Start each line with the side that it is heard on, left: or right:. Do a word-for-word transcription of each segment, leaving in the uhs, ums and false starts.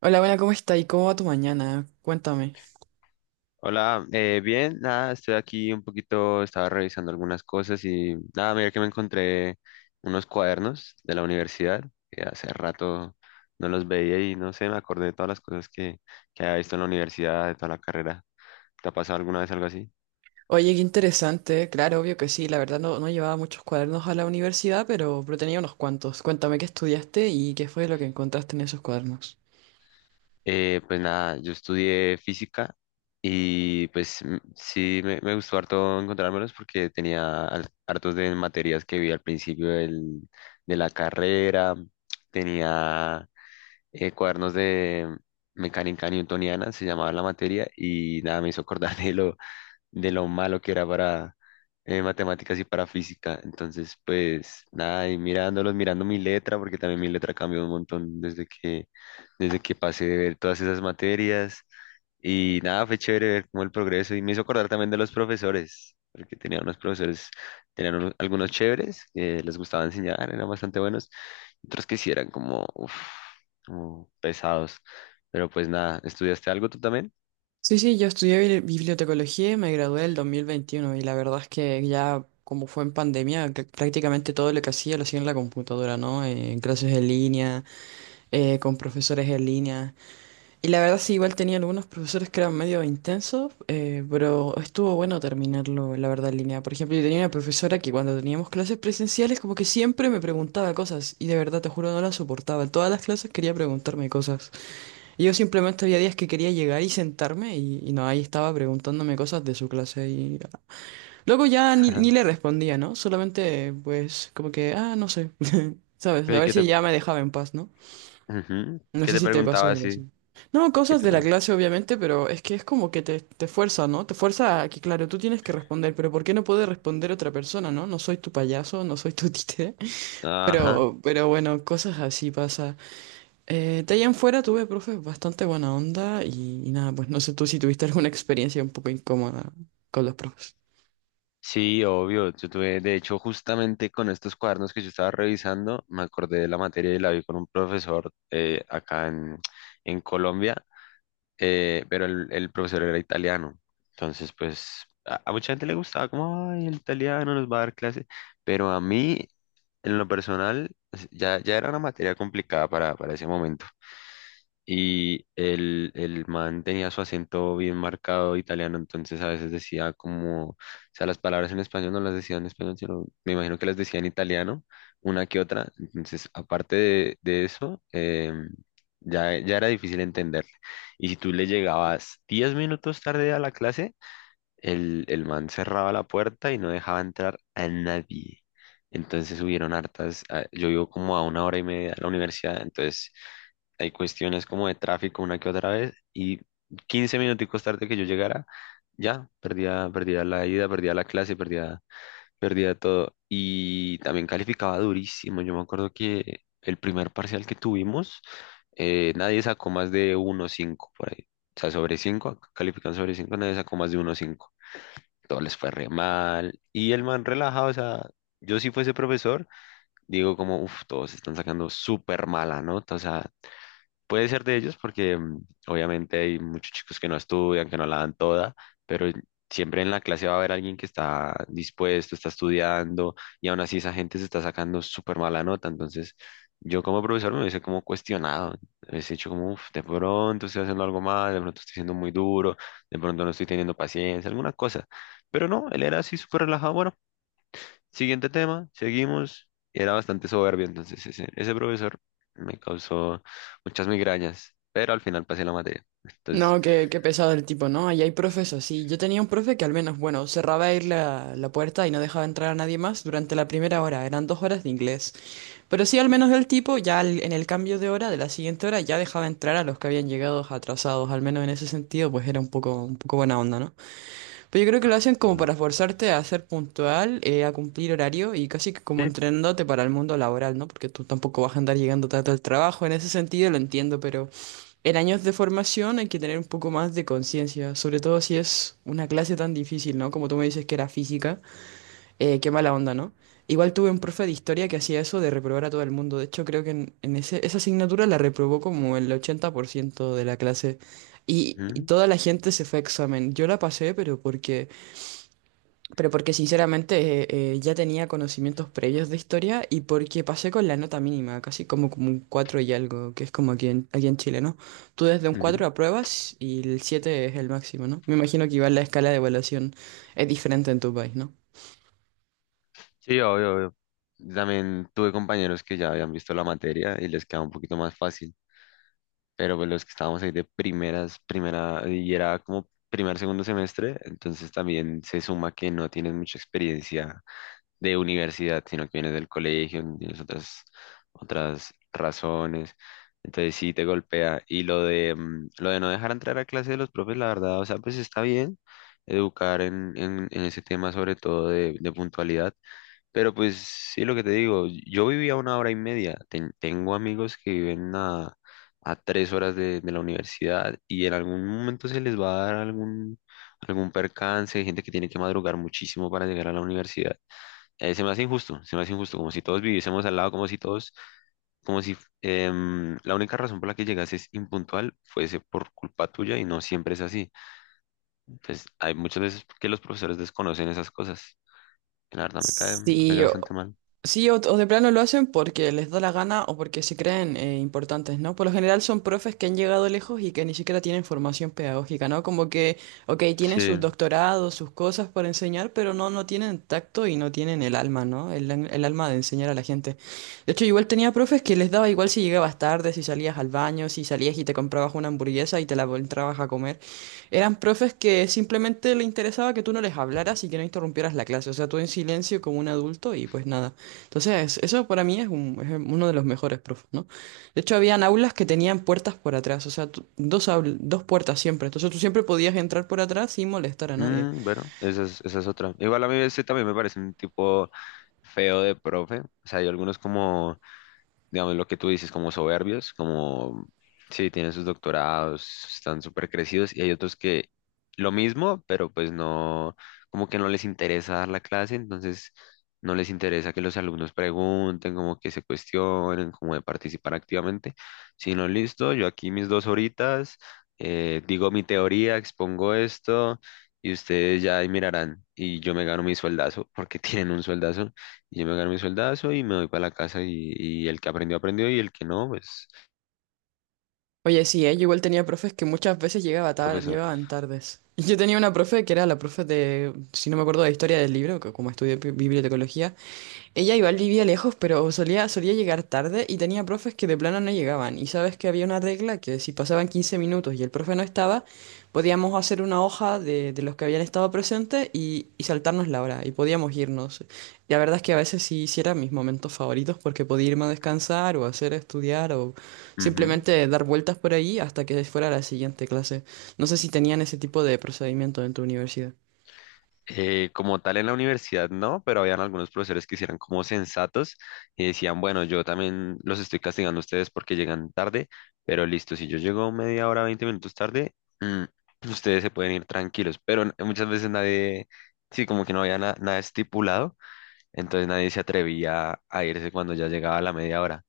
right: Hola, buena, ¿cómo está? ¿Y cómo va tu mañana? Cuéntame.
left: Hola, eh, bien, nada, estoy aquí un poquito, estaba revisando algunas cosas y nada, mira que me encontré unos cuadernos de la universidad que hace rato no los veía y no sé, me acordé de todas las cosas que, que había visto en la universidad, de toda la carrera. ¿Te ha pasado alguna vez algo así?
right: Oye, qué interesante. Claro, obvio que sí. La verdad no, no llevaba muchos cuadernos a la universidad, pero, pero tenía unos cuantos. Cuéntame qué estudiaste y qué fue lo que encontraste en esos cuadernos.
left: Eh, pues nada, yo estudié física y pues m- sí me, me gustó harto encontrármelos porque tenía al- hartos de materias que vi al principio del- de la carrera, tenía eh, cuadernos de mecánica newtoniana, se llamaba la materia, y nada, me hizo acordar de lo, de lo malo que era para eh, matemáticas y para física. Entonces, pues nada, y mirándolos, mirando mi letra, porque también mi letra cambió un montón desde que, desde que pasé de ver todas esas materias. Y nada, fue chévere ver como el progreso y me hizo acordar también de los profesores, porque tenía unos profesores, tenían unos- algunos chéveres que les gustaba enseñar, eran bastante buenos, otros que sí eran como, uf, como pesados. Pero pues nada, ¿estudiaste algo tú también?
right: Sí, sí, yo estudié bibli- bibliotecología y me gradué el dos mil veintiuno, y la verdad es que ya como fue en pandemia, que prácticamente todo lo que hacía lo hacía en la computadora, ¿no? Eh, En clases en línea, eh, con profesores en línea. Y la verdad sí, igual tenía algunos profesores que eran medio intensos, eh, pero estuvo bueno terminarlo, la verdad, en línea. Por ejemplo, yo tenía una profesora que cuando teníamos clases presenciales como que siempre me preguntaba cosas y de verdad, te juro, no la soportaba. En todas las clases quería preguntarme cosas. Y yo simplemente había días que quería llegar y sentarme y, y no, ahí estaba preguntándome cosas de su clase y luego ya ni, ni le respondía, ¿no? Solamente pues como que, ah, no sé, ¿sabes? A
left: Oye,
right: ver
left: ¿Qué
right: si
left: te,
right: ya me dejaba en paz, ¿no?
left: ujú,
right: No
left: ¿qué
right: sé
left: te
right: si te pasó
left: preguntaba
right: algo
left: así?
right: así. No,
left: ¿Qué
right: cosas
left: te
right: de la
left: pregun-
right: clase, obviamente, pero es que es como que te, te fuerza, ¿no? Te fuerza a que, claro, tú tienes que responder, pero ¿por qué no puede responder otra persona, ¿no? No soy tu payaso, no soy tu títere.
left: Ajá.
right: Pero, pero bueno, cosas así pasa. Eh, de ahí en fuera tuve profes bastante buena onda y, y nada, pues no sé tú si tuviste alguna experiencia un poco incómoda con los profes.
left: Sí, obvio. Yo tuve, de hecho, justamente con estos cuadernos que yo estaba revisando, me acordé de la materia y la vi con un profesor eh, acá en, en Colombia, eh, pero el, el profesor era italiano. Entonces, pues a, a mucha gente le gustaba como, ay, el italiano nos va a dar clase, pero a mí, en lo personal, es- ya, ya era una materia complicada para, para ese momento. Y el, el man tenía su acento bien marcado italiano, entonces a veces decía como, o sea, las palabras en español no las decía en español, sino me imagino que las decía en italiano, una que otra. Entonces, aparte de, de eso, em, ya, ya era difícil entenderle. Y si tú le llegabas diez minutos tarde a la clase, el, el man cerraba la puerta y no dejaba entrar a nadie. Entonces hubieron hartas, ah, yo vivo como a una hora y media a la universidad, entonces hay cuestiones como de tráfico una que otra vez, y quince minuticos tarde que yo llegara, ya perdía, perdía la ida, perdía la clase, perdía, perdía todo. Y también calificaba durísimo. Yo me acuerdo que el primer parcial que tuvimos, eh, nadie sacó más de uno punto cinco por ahí. O sea, sobre cinco califican, sobre cinco nadie sacó más de uno punto cinco. Todo les fue re mal. Y el man relajado, o sea, yo si fuese profesor, digo como, uff, todos están sacando súper mala nota. O sea, puede ser de ellos porque mm, obviamente hay muchos chicos que no estudian, que no la dan toda, pero siempre en la clase va a haber alguien que está dispuesto, está estudiando, y aún así esa gente se está sacando súper mala nota. Entonces yo como profesor me hubiese como cuestionado, me hubiese dicho como, "Uf, de pronto estoy haciendo algo mal, de pronto estoy siendo muy duro, de pronto no estoy teniendo paciencia, alguna cosa." Pero no, él era así súper relajado, bueno, siguiente tema, seguimos. Y era bastante soberbio, entonces ese, ese profesor me causó muchas migrañas, pero al final pasé la materia. Entonces,
right: No, qué, qué pesado el tipo, ¿no? Ahí hay profes así. Yo tenía un profe que al menos, bueno, cerraba ahí la, la puerta y no dejaba entrar a nadie más durante la primera hora. Eran dos horas de inglés. Pero sí, al menos el tipo, ya al- en el cambio de hora, de la siguiente hora, ya dejaba entrar a los que habían llegado atrasados. Al menos en ese sentido, pues era un poco, un poco buena onda, ¿no? Pero yo creo que lo hacen como
left: ah,
right: para forzarte a ser puntual, eh, a cumplir horario y casi que
left: sí,
right: como entrenándote para el mundo laboral, ¿no? Porque tú tampoco vas a andar llegando tarde al trabajo. En ese sentido lo entiendo, pero en años de formación hay que tener un poco más de conciencia, sobre todo si es una clase tan difícil, ¿no? Como tú me dices que era física, eh, qué mala onda, ¿no? Igual tuve un profe de historia que hacía eso de reprobar a todo el mundo. De hecho, creo que en, en ese, esa asignatura la reprobó como el ochenta por ciento de la clase. Y, y
left: ujú,
right: toda la gente se fue a examen. Yo la pasé, pero porque pero porque sinceramente eh, eh, ya tenía conocimientos previos de historia y porque pasé con la nota mínima, casi como, como un cuatro y algo, que es como aquí en, aquí en Chile, ¿no? Tú desde un
left: ujú.
right: cuatro apruebas y el siete es el máximo, ¿no? Me imagino que igual la escala de evaluación es diferente en tu país, ¿no?
left: Sí, obvio, obvio. También tuve compañeros que ya habían visto la materia y les quedaba un poquito más fácil, pero pues los que estábamos ahí de primeras, primera, y era como primer, segundo semestre, entonces también se suma que no tienen mucha experiencia de universidad, sino que vienes del colegio, tienes otras, otras razones. Entonces sí te golpea. Y lo de, mm, lo de no dejar entrar a clase de los profes, la verdad, o sea, pues está bien educar en, en, en ese tema, sobre todo de, de puntualidad. Pero pues sí, lo que te digo, yo vivía una hora y media. Ten- tengo amigos que viven a, a tres horas de, de la universidad, y en algún momento se les va a dar algún, algún percance, hay gente que tiene que madrugar muchísimo para llegar a la universidad. Eh, se me hace injusto, se me hace injusto, como si todos viviésemos al lado, como si todos, como si em, la única razón por la que llegases impuntual fuese por culpa tuya, y no siempre es así. Entonces, hay muchas veces que los profesores desconocen esas cosas. Y la verdad me cae, me
right: Sí,
left: cayó bastante mal.
right: sí, o, o de plano lo hacen porque les da la gana o porque se creen eh, importantes, ¿no? Por lo general son profes que han llegado lejos y que ni siquiera tienen formación pedagógica, ¿no? Como que, ok, tienen sus
left: Sí.
right: doctorados, sus cosas para enseñar, pero no, no tienen tacto y no tienen el alma, ¿no? El, an- el alma de enseñar a la gente. De hecho, igual tenía profes que les daba igual si llegabas tarde, si salías al baño, si salías y te comprabas una hamburguesa y te la entrabas a comer. Eran profes que simplemente le interesaba que tú no les hablaras y que no interrumpieras la clase, o sea, tú en silencio como un adulto y pues nada. Entonces, eso para mí es, un- es uno de los mejores profes, ¿no? De hecho, habían aulas que tenían puertas por atrás, o sea, tú- dos, aul- dos puertas siempre. Entonces, tú siempre podías entrar por atrás sin molestar a nadie.
left: Mm, bueno, esa es, esa es otra. Igual a mí ese también me parece un tipo feo de profe. O sea, hay algunos como digamos, lo que tú dices, como soberbios, como, sí, tienen sus doctorados, están súper crecidos, y hay otros que lo mismo, pero pues no, como que no les interesa dar la clase, entonces no les interesa que los alumnos pregunten, como que se cuestionen, como de participar activamente, sino listo, yo aquí mis dos horitas, eh, digo mi teoría, expongo esto. Y ustedes ya ahí mirarán, y yo me gano mi sueldazo, porque tienen un sueldazo, y yo me gano mi sueldazo y me voy para la casa, y, y el que aprendió, aprendió, y el que no, pues,
right: Oye, sí, ¿eh? Yo igual tenía profes que muchas veces llegaba tar-
left: profesor.
right: llegaban tardes. Yo tenía una profe que era la profe de, si no me acuerdo, de historia del libro, que como estudié bi- bibliotecología. Ella igual vivía lejos, pero solía, solía llegar tarde y tenía profes que de plano no llegaban. Y sabes que había una regla que si pasaban quince minutos y el profe no estaba, podíamos hacer una hoja de, de los que habían estado presentes y, y saltarnos la hora y podíamos irnos. La verdad es que a veces sí, sí eran mis momentos favoritos porque podía irme a descansar o hacer estudiar o
left: Ujú.
right: simplemente dar vueltas por ahí hasta que fuera la siguiente clase. No sé si tenían ese tipo de procedimiento en tu universidad.
left: Eh, como tal en la universidad no, pero habían algunos profesores que sí eran como sensatos y decían, bueno, yo también los estoy castigando a ustedes porque llegan tarde, pero listo, si yo llego media hora, veinte minutos tarde, mm, ustedes se pueden ir tranquilos. Pero n- muchas veces nadie, sí, como que no había na- nada estipulado. Entonces nadie se atrevía a irse cuando ya llegaba la media hora.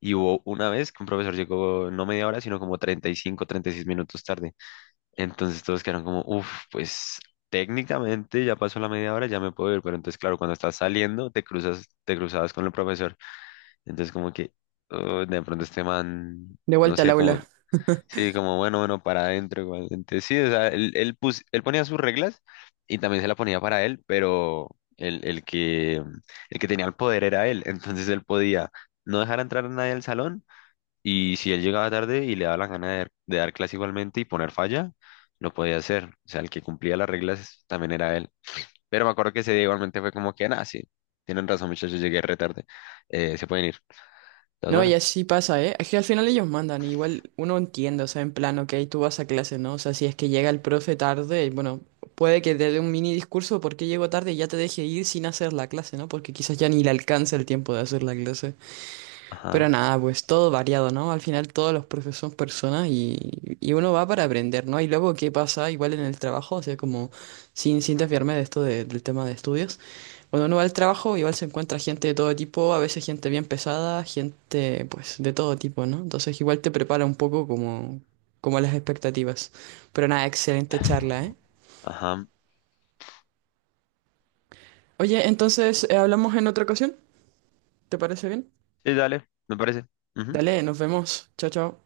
left: Y hubo una vez que un profesor llegó no media hora, sino como treinta, treinta y cinco, treinta y seis minutos tarde. Entonces todos quedaron como, uff, pues técnicamente ya pasó la media hora, ya me puedo ir. Pero entonces, claro, cuando estás saliendo, te cruzas, te cruzabas con el profesor. Entonces como que, "Oh, de pronto este man,
right: De
left: no
right: vuelta al
left: sé, como..."
right: aula.
left: Sí, como bueno, bueno, para adentro igualmente. Sí, o sea, él, él, pus- él ponía sus reglas y también se la ponía para él, pero el, el que, el que tenía el poder era él. Entonces él podía no dejar entrar a nadie al salón, y si él llegaba tarde y le daba la gana de, de dar clase igualmente y poner falla, lo podía hacer. O sea, el que cumplía las reglas también era él. Pero me acuerdo que ese día igualmente fue como que, nada, sí, tienen razón, muchachos, llegué re tarde. Eh, se pueden ir. Entonces,
right: No, y
left: bueno,
right: así pasa, ¿eh? Es que al final ellos mandan, igual uno entiende, o sea, en plan, ok, tú vas a clase, ¿no? O sea, si es que llega el profe tarde, bueno, puede que te dé un mini discurso porque llegó tarde y ya te deje ir sin hacer la clase, ¿no? Porque quizás ya ni le alcanza el tiempo de hacer la clase. Pero
left: ajá,
right: nada, pues todo variado, ¿no? Al final todos los profes son personas y, y uno va para aprender, ¿no? Y luego, ¿qué pasa? Igual en el trabajo, o sea, como sin, sin desviarme de esto de- del tema de estudios, cuando uno va al trabajo, igual se encuentra gente de todo tipo, a veces gente bien pesada, gente pues de todo tipo, ¿no? Entonces igual te prepara un poco como, como las expectativas. Pero nada, excelente charla, ¿eh?
left: ajá.
right: Oye, entonces eh, hablamos en otra ocasión, ¿te parece bien?
left: Sí, dale, me parece. Ujú.
right: Dale, nos vemos. Chao, chao.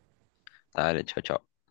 left: Dale, chao, chao.